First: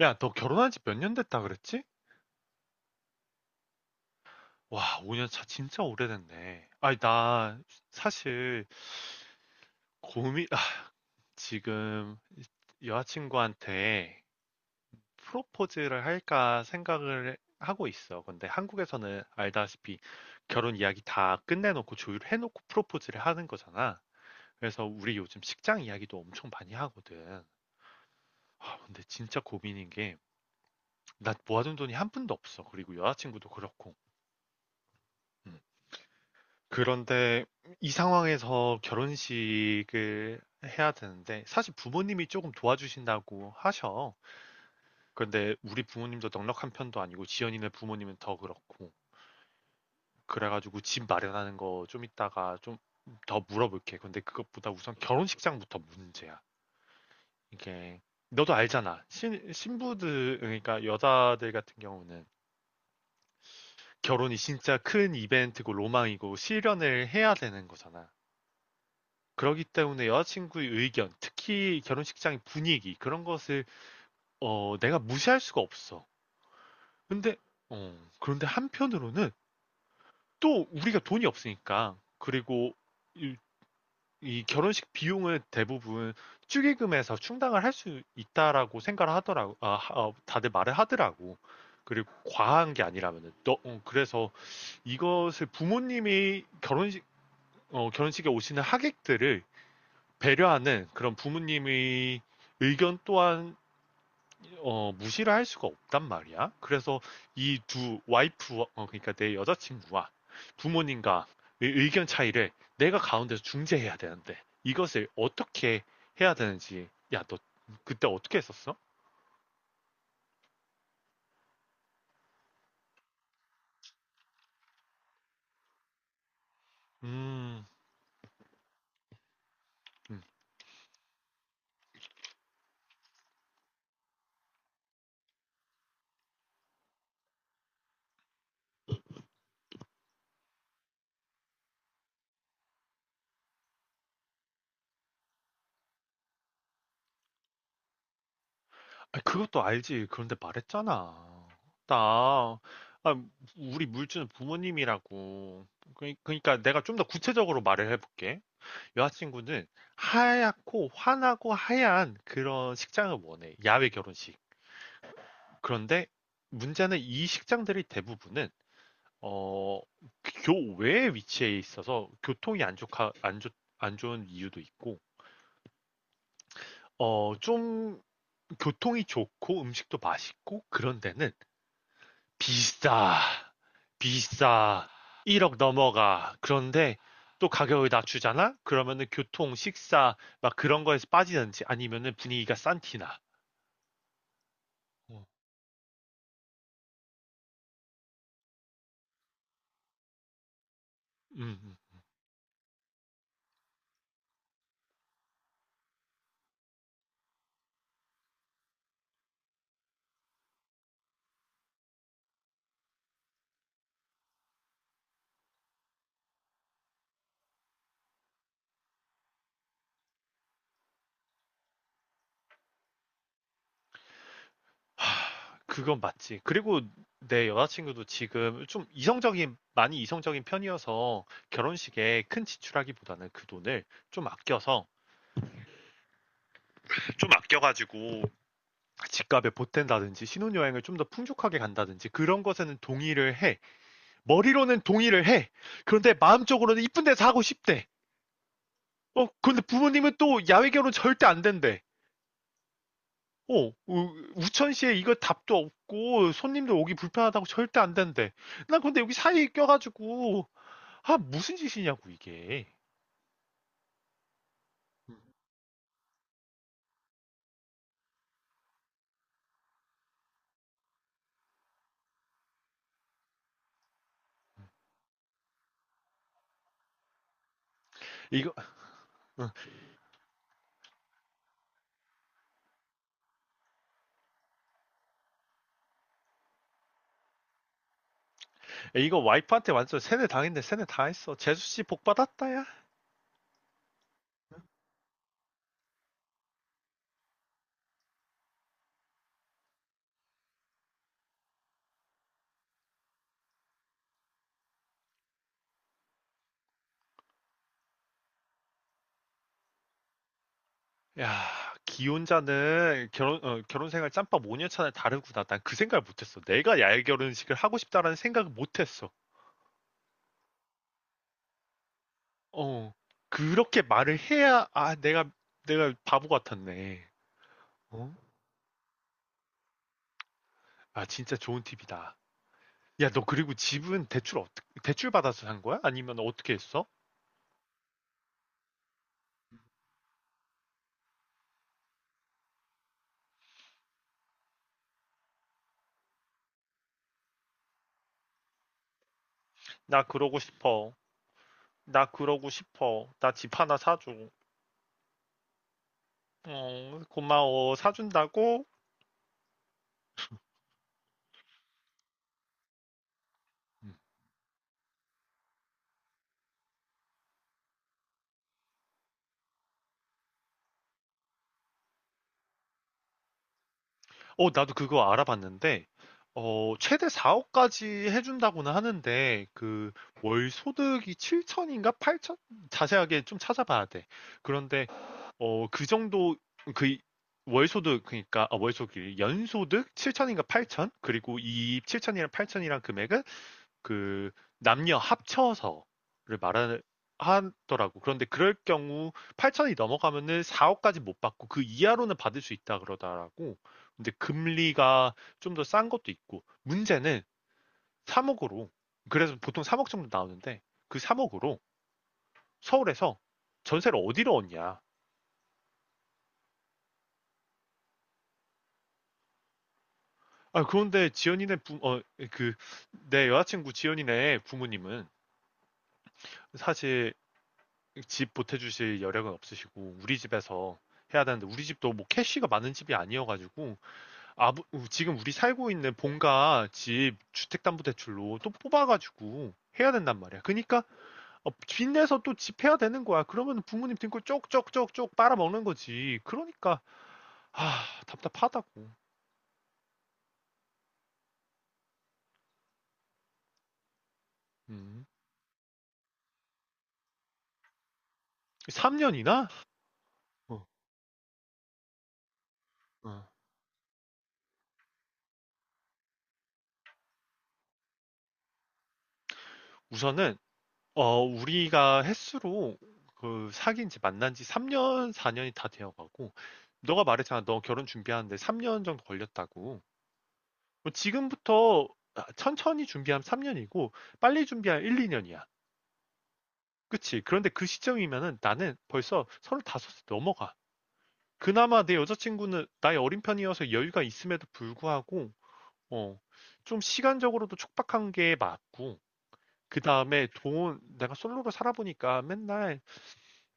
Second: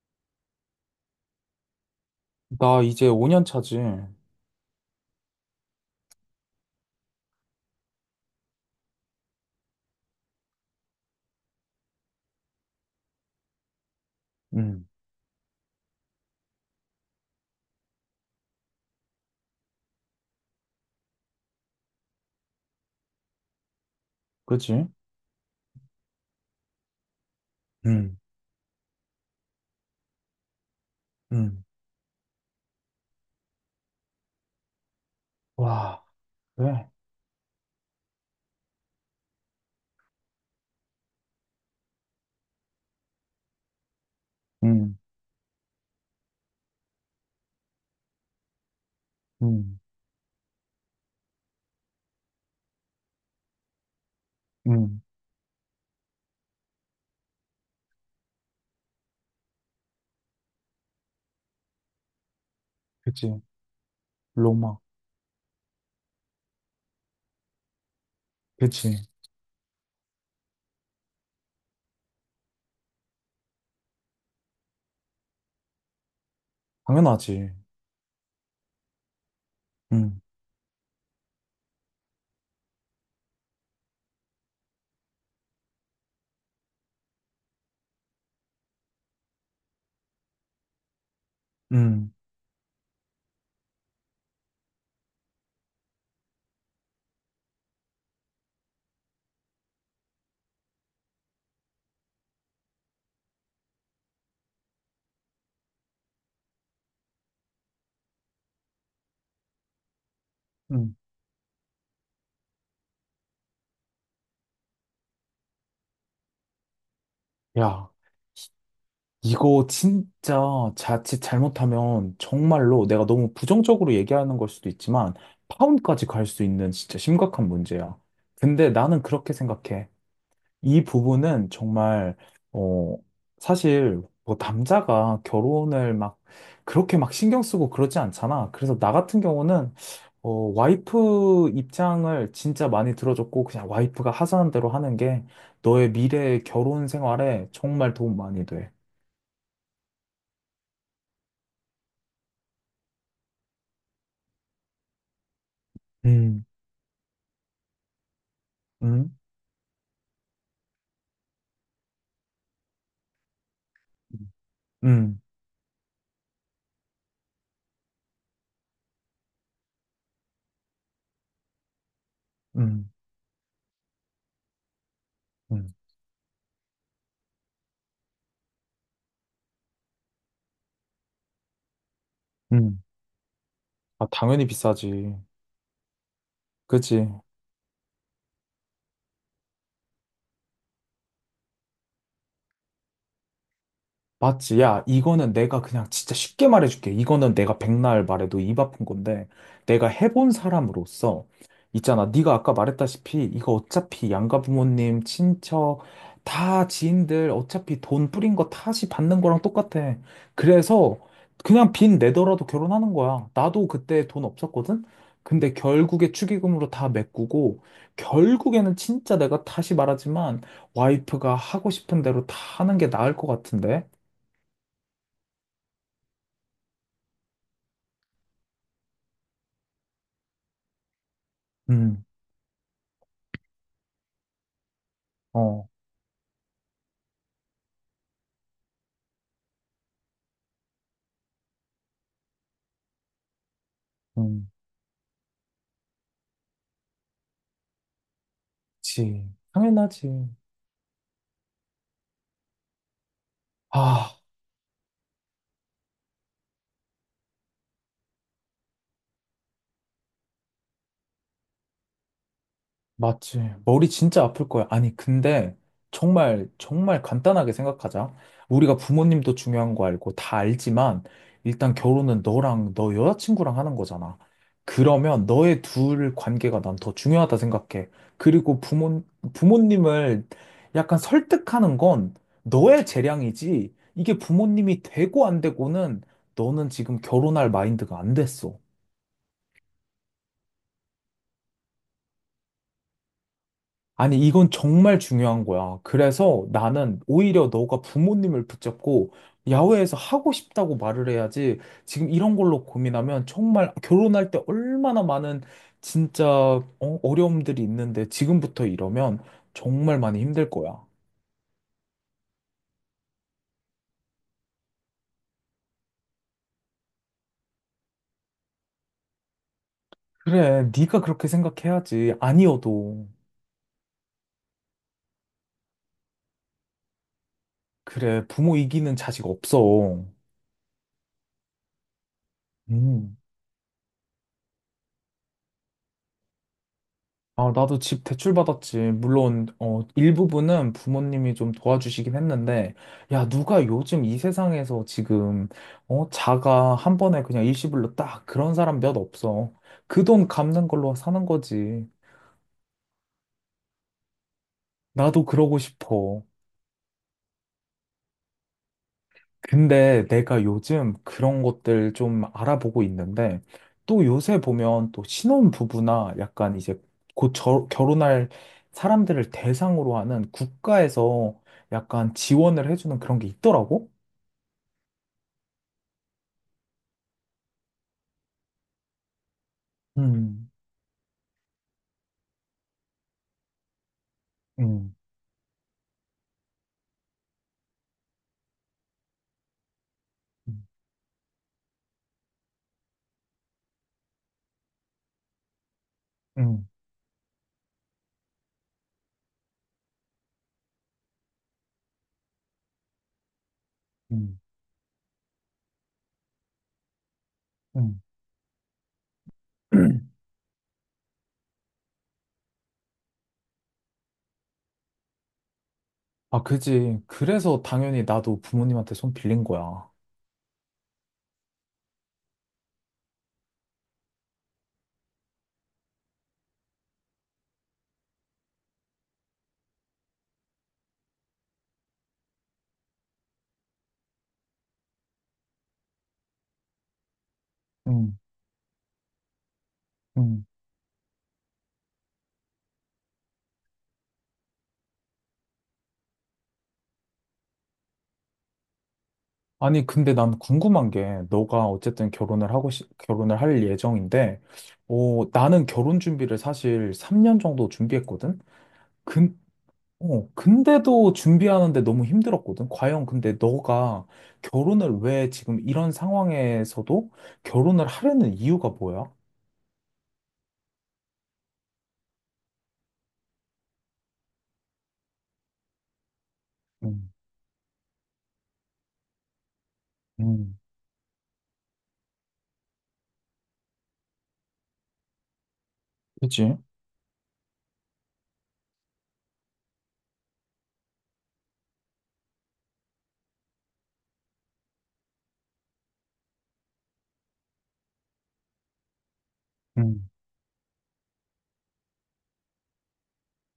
야, 너 결혼한 지 몇 년 됐다 그랬지? 나 이제 5년 차지. 와, 5년 차 진짜 오래됐네. 아니, 나 사실 고민, 지금 여자친구한테 음, 프로포즈를 할까 생각을 하고 있어. 근데 한국에서는 알다시피 결혼 이야기 다 끝내놓고 조율 해놓고 프로포즈를 하는 거잖아. 그래서 그치? 우리 요즘 식장 이야기도 엄청 많이 하거든. 음, 아, 근데 진짜 고민인 게, 나 음, 모아둔 돈이 한 푼도 없어. 그리고 여자친구도 그렇고. 음. 와, 그래. 그런데 이 상황에서 결혼식을 해야 되는데 사실 부모님이 조금 도와주신다고 하셔. 음, 근데 우리 부모님도 넉넉한 편도 아니고 지연이네 부모님은 더 그렇고. 음, 그래가지고 집 마련하는 거 좀 이따가 좀 더 물어볼게. 근데 그것보다 우선 음. 결혼식장부터 문제야. 이게 너도 알잖아. 신부들 그러니까 여자들 같은 경우는 그치. 결혼이 로마. 진짜 큰 이벤트고 로망이고 실현을 해야 되는 거잖아. 그치. 그러기 때문에 여자친구의 의견, 특히 결혼식장의 분위기 그런 것을 내가 무시할 수가 없어. 근데 당연하지. 그런데 한편으로는 음, 또 우리가 돈이 없으니까, 그리고 이, 이 결혼식 비용을 대부분 축의금에서 충당을 할 수 있다라고 생각을 하더라고. 다들 말을 하더라고. 그리고 음, 과한 게 아니라면은 너 그래서 이것을 부모님이 결혼식에 오시는 하객들을 배려하는 그런 부모님의 의견 또한 무시를 할 수가 없단 말이야. 그래서 이 두 와이프, 그러니까 내 여자친구와 음. 부모님과 의 의견 차이를 내가 가운데서 중재해야 되는데 이것을 어떻게 해야 되는지. 야, 너 야, 그때 어떻게 했었어? 이거 진짜 자칫 잘못하면 정말로 내가 너무 부정적으로 얘기하는 걸 수도 있지만 파혼까지 갈 수 있는 진짜 심각한 음, 문제야. 근데 나는 그렇게 생각해. 음. 이 부분은 정말, 어, 사실, 뭐, 남자가 결혼을 막, 그렇게 막 신경 쓰고 그러지 않잖아. 그래서 나 같은 경우는, 어, 와이프 입장을 진짜 많이 들어줬고, 그냥 와이프가 하자는 대로 하는 게, 너의 미래 결혼 생활에 정말 도움 많이 돼. 아, 그것도 알지. 그런데 말했잖아. 나, 아, 우리 물주는 부모님이라고. 음. 그러니까 내가 좀 더 구체적으로 말을 해볼게. 응? 여자친구는 하얗고 환하고 하얀 그런 식장을 원해. 야외 결혼식. 응, 그런데 문제는 이 식장들이 대부분은 어, 교외에 위치해 있어서 교통이 안 응, 좋가 안 좋, 안 좋은 이유도 있고 응, 좀 교통이 좋고 음식도 맛있고 그런 데는 응. 비싸, 아, 당연히 비싸. 비싸지. 1억 넘어가. 그런데 그치? 또 가격을 낮추잖아? 그러면은 교통, 식사, 막 그런 거에서 빠지는지 아니면은 분위기가 싼 티나. 맞지? 야, 어, 이거는 내가 그냥 진짜 쉽게 말해줄게. 이거는 내가 백날 말해도 입 아픈 건데, 내가 해본 사람으로서, 음, 음. 있잖아. 네가 아까 말했다시피, 이거 어차피 양가 부모님, 친척, 다 지인들, 어차피 돈 뿌린 거 다시 받는 거랑 똑같아. 그래서 그냥 빚 내더라도 결혼하는 거야. 나도 그때 돈 없었거든? 근데 결국에 축의금으로 다 메꾸고, 결국에는 진짜 내가 다시 말하지만, 와이프가 하고 싶은 대로 다 하는 게 나을 것 같은데? 그건 맞지. 그리고 내 여자친구도 지금 좀 이성적인, 많이 이성적인 편이어서 음, 결혼식에 큰 지출하기보다는 그 돈을 좀 아껴서, 어, 좀 아껴가지고 집값에 보탠다든지 신혼여행을 좀 더 풍족하게 간다든지 그런 것에는 동의를 해. 음, 머리로는 동의를 해. 그런데 마음적으로는 이쁜 데서 하고 싶대. 그치. 근데 당연하지. 부모님은 또 야외 결혼 절대 안 된대. 아, 천시에 이거 답도 없고 손님들 오기 불편하다고 절대 안 된대. 난 근데 여기 사이에 껴가지고 아, 무슨 짓이냐고 이게. 맞지. 머리 진짜 아플 거야. 아니, 근데 정말, 정말 간단하게 생각하자. 우리가 부모님도 중요한 거 알고 다 알지만, 일단 결혼은 너랑 너 여자친구랑 하는 거잖아. 그러면 너의 둘 관계가 난 더 중요하다 생각해. 이거 그리고 부모, 부모님을 약간 설득하는 건 너의 재량이지. 이게 부모님이 되고 안 되고는 너는 지금 결혼할 마인드가 안 됐어. 이거 와이프한테 완전 세뇌 당했네, 세뇌 당했어. 재수 씨 복 받았다야. 야, 아니, 이건 정말 중요한 거야. 그래서 나는 오히려 너가 부모님을 붙잡고 야외에서 하고 싶다고 말을 해야지 지금 이런 걸로 고민하면 정말 결혼할 때 얼마나 많은 진짜 어? 어려움들이 있는데 지금부터 이러면 정말 많이 힘들 거야. 야, 기혼자는 결혼 생활 짬밥 5년 차는 다르구나. 난 그 생각을 못했어. 내가 야외 결혼식을 하고 싶다라는 생각을 못했어. 그래, 네가 그렇게 생각해야지. 어, 아니어도. 그렇게 말을 해야, 내가 바보 같았네. 어? 그래, 부모 이기는 자식 없어. 아, 진짜 좋은 팁이다. 야, 음. 너 그리고 집은 대출 받아서 산 거야? 아니면 어떻게 했어? 아, 나도 집 대출받았지. 물론, 일부분은 부모님이 좀 도와주시긴 했는데, 야, 누가 요즘 이 세상에서 지금, 자가 한 번에 그냥 일시불로 딱 그런 사람 몇 없어. 나 그 돈 그러고 갚는 싶어. 걸로 사는 거지. 나 그러고 싶어. 나 집 하나 사줘. 나도 그러고 싶어. 고마워. 사준다고? 근데 내가 요즘 그런 것들 좀 알아보고 있는데 음. 또 요새 보면 또 신혼 부부나 약간 이제 곧 결혼할 사람들을 대상으로 하는 국가에서 약간 지원을 해주는 그런 게 있더라고. 나도 그거 알아봤는데, 최대 4억까지 해준다고는 하는데, 월 음, 소득이 7천인가 8천? 자세하게 좀 찾아봐야 돼. 그런데 음, 어, 그 정도, 그, 그니까, 연소득 7천인가 음, 8천? 그리고 이 7천이랑 8천이랑 금액은 그, 남녀 합쳐서를 음, 말하, 하더라고. 그런데 그럴 경우 8천이 넘어가면은 4억까지 못 받고 그 이하로는 받을 수 있다 그러더라고. 근데 음, 금리가 좀 더 싼 것도 있고, 문제는 음, 3억으로, 그래서 보통 3억 정도 나오는데, 그 3억으로 서울에서 전세를 어디로 얻냐. 아, 그지. 그래서 당연히 나도 부모님한테 손 빌린 거야. 아, 그런데 지연이네 부, 어, 그, 내 여자친구 지연이네 부모님은 사실 집 보태주실 여력은 없으시고, 우리 집에서 해야 되는데, 우리 집도 뭐 캐시가 많은 집이 아니어가지고, 아부, 지금 우리 살고 있는 본가 집 음. 주택담보대출로 또 뽑아가지고 해야 된단 말이야. 음. 그러니까, 빚내서 또 집 해야 되는 거야. 그러면 부모님 등골 쪽쪽쪽쪽 빨아먹는 거지. 그러니까, 아, 답답하다고. 아니, 근데 난 궁금한 게, 너가 어쨌든 결혼을 하고, 시, 결혼을 할 예정인데, 음. 나는 결혼 준비를 사실 3년 정도 준비했거든? 근, 3년이나? 근데도 준비하는데 너무 힘들었거든? 과연 근데 너가 결혼을 왜 지금 이런 상황에서도 결혼을 하려는 이유가 뭐야? 우선은, 우리가 횟수로 그 사귄 지 만난 지 3년, 4년이 다 되어 가고, 너가 음, 말했잖아. 너 결혼 준비하는데 3년 정도 걸렸다고. 음, 뭐 지금부터 천천히 준비하면 3년이고, 빨리 준비하면 1, 2년이야. 그치? 그치? 그런데 그 시점이면은 나는 벌써 35세 넘어가. 그나마 내 여자친구는 나이 어린 편이어서 여유가 있음에도 불구하고, 어, 좀 시간적으로도 촉박한 게 맞고, 그 음, 다음에 돈, 내가 솔로로 살아보니까 맨날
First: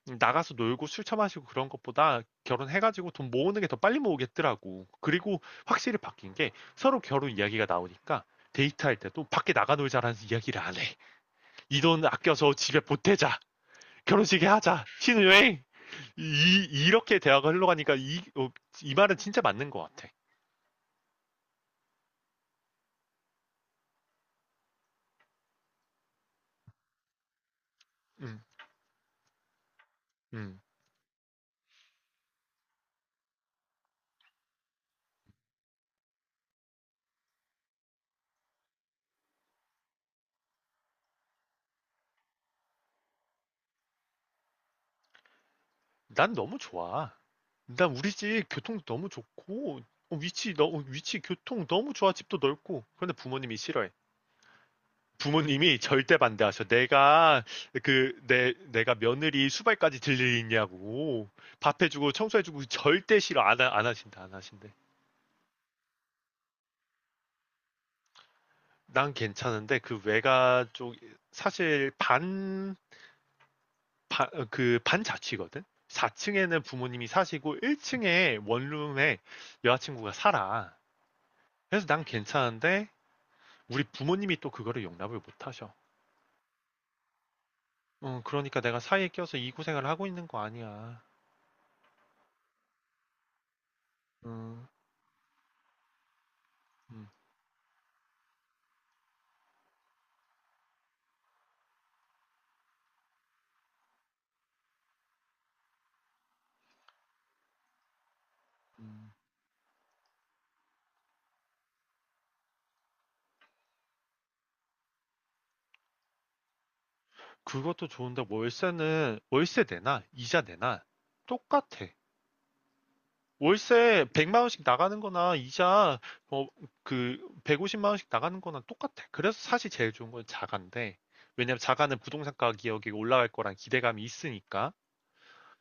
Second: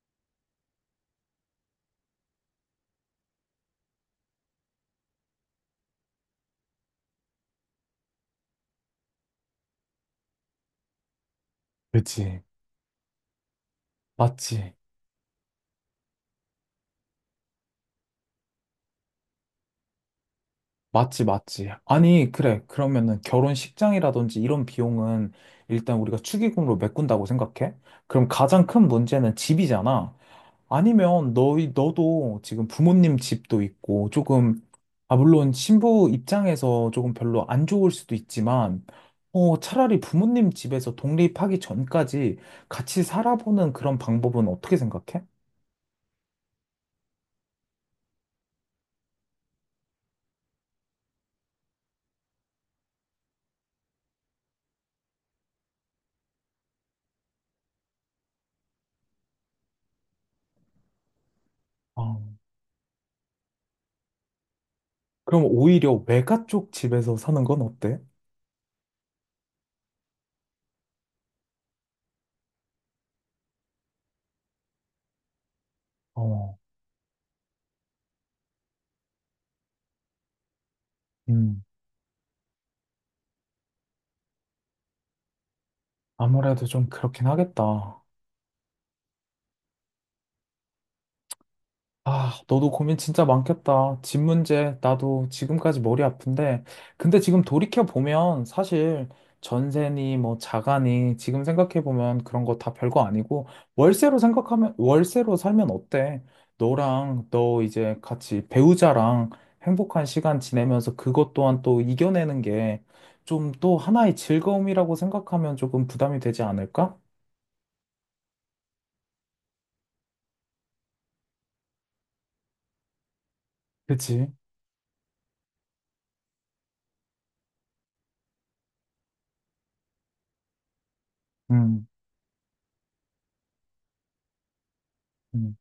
나가서 놀고 술 처마시고 그런 것보다 결혼해 가지고 돈 모으는 게 더 빨리 모으겠더라고. 그리고 확실히 바뀐 게 서로 결혼 이야기가 나오니까 데이트할 때도 "밖에 나가 놀자."라는 이야기를 안 해. "이 돈 그치. 아껴서 집에 보태자. 결혼식에 맞지. 하자. 신혼여행." 이 이렇게 대화가 흘러가니까 이 말은 진짜 맞는 것 같아. 맞지, 맞지. 아니, 그래. 그러면은 결혼식장이라든지 이런 비용은 일단 우리가 축의금으로 메꾼다고 생각해? 그럼 음. 가장 큰 문제는 집이잖아. 음. 아니면 너도 지금 부모님 집도 있고 조금, 아, 물론 신부 입장에서 조금 별로 안 좋을 수도 있지만, 차라리 부모님 집에서 독립하기 전까지 같이 살아보는 그런 방법은 어떻게 생각해? 난 너무 좋아. 난 우리 집 교통도 너무 좋고 위치 교통 너무 좋아. 집도 넓고. 그런데 부모님이 싫어해. 부모님이 절대 반대하셔. 내가 그 내 내가 며느리 수발까지 들리냐고 밥 해주고 어, 청소해주고 절대 싫어, 안 하신다 안 하신대. 그럼 오히려 외가 쪽 집에서 사는 건 어때? 난 괜찮은데 그 외가 쪽 사실 반반그 반자취거든. 어. 4층에는 부모님이 사시고 1층에 원룸에 여자친구가 살아. 음. 그래서 난 괜찮은데 우리 부모님이 또 그거를 용납을 못 하셔. 아무래도 좀 그렇긴 하겠다. 그러니까 내가 사이에 껴서 이 고생을 하고 있는 거 아니야. 아, 너도 고민 진짜 많겠다. 집 음, 문제, 나도 지금까지 머리 아픈데. 음, 근데 지금 돌이켜보면 사실 전세니 뭐 자가니 지금 생각해보면 그런 거 다 별거 아니고 월세로 생각하면, 월세로 살면 어때? 너랑 너 이제 같이 음. 배우자랑 행복한 시간 지내면서 그것 또한 또 이겨내는 게 좀 또 하나의 즐거움이라고 생각하면 조금 부담이 되지 않을까? 그것도 좋은데 월세는 월세 내나 이자 내나 똑같아. 월세 그치? 100만 원씩 나가는 거나 이자 뭐그 150만 원씩 나가는 거나 똑같아. 그래서 사실 제일 좋은 건 자가인데 왜냐면 음. 자가는 부동산 가격이 올라갈 거란 기대감이 있으니까. 음.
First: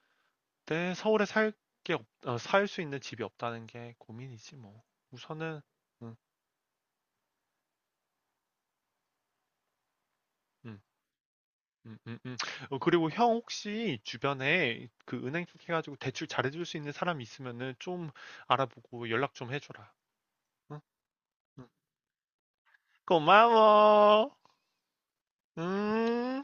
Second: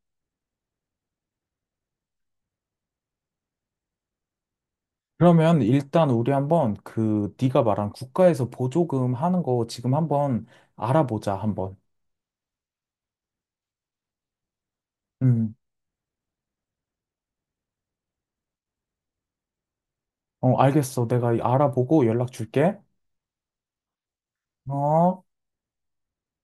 근데 서울에 살게 살 수 있는 집이 없다는 게 고민이지 뭐. 우선은 그러면 일단 음, 우리 한번 그 네가 말한 국가에서 보조금 하는 거 지금 한번 음. 알아보자, 한번. 음, 음, 음. 그리고 형 혹시 주변에 그 은행 음, 쪽 해가지고 대출 잘해줄 수 있는 사람 있으면은 좀 알아보고 연락 좀 해줘라. 어, 응? 알겠어. 내가 응. 알아보고 연락 줄게. 고마워. 어. 음.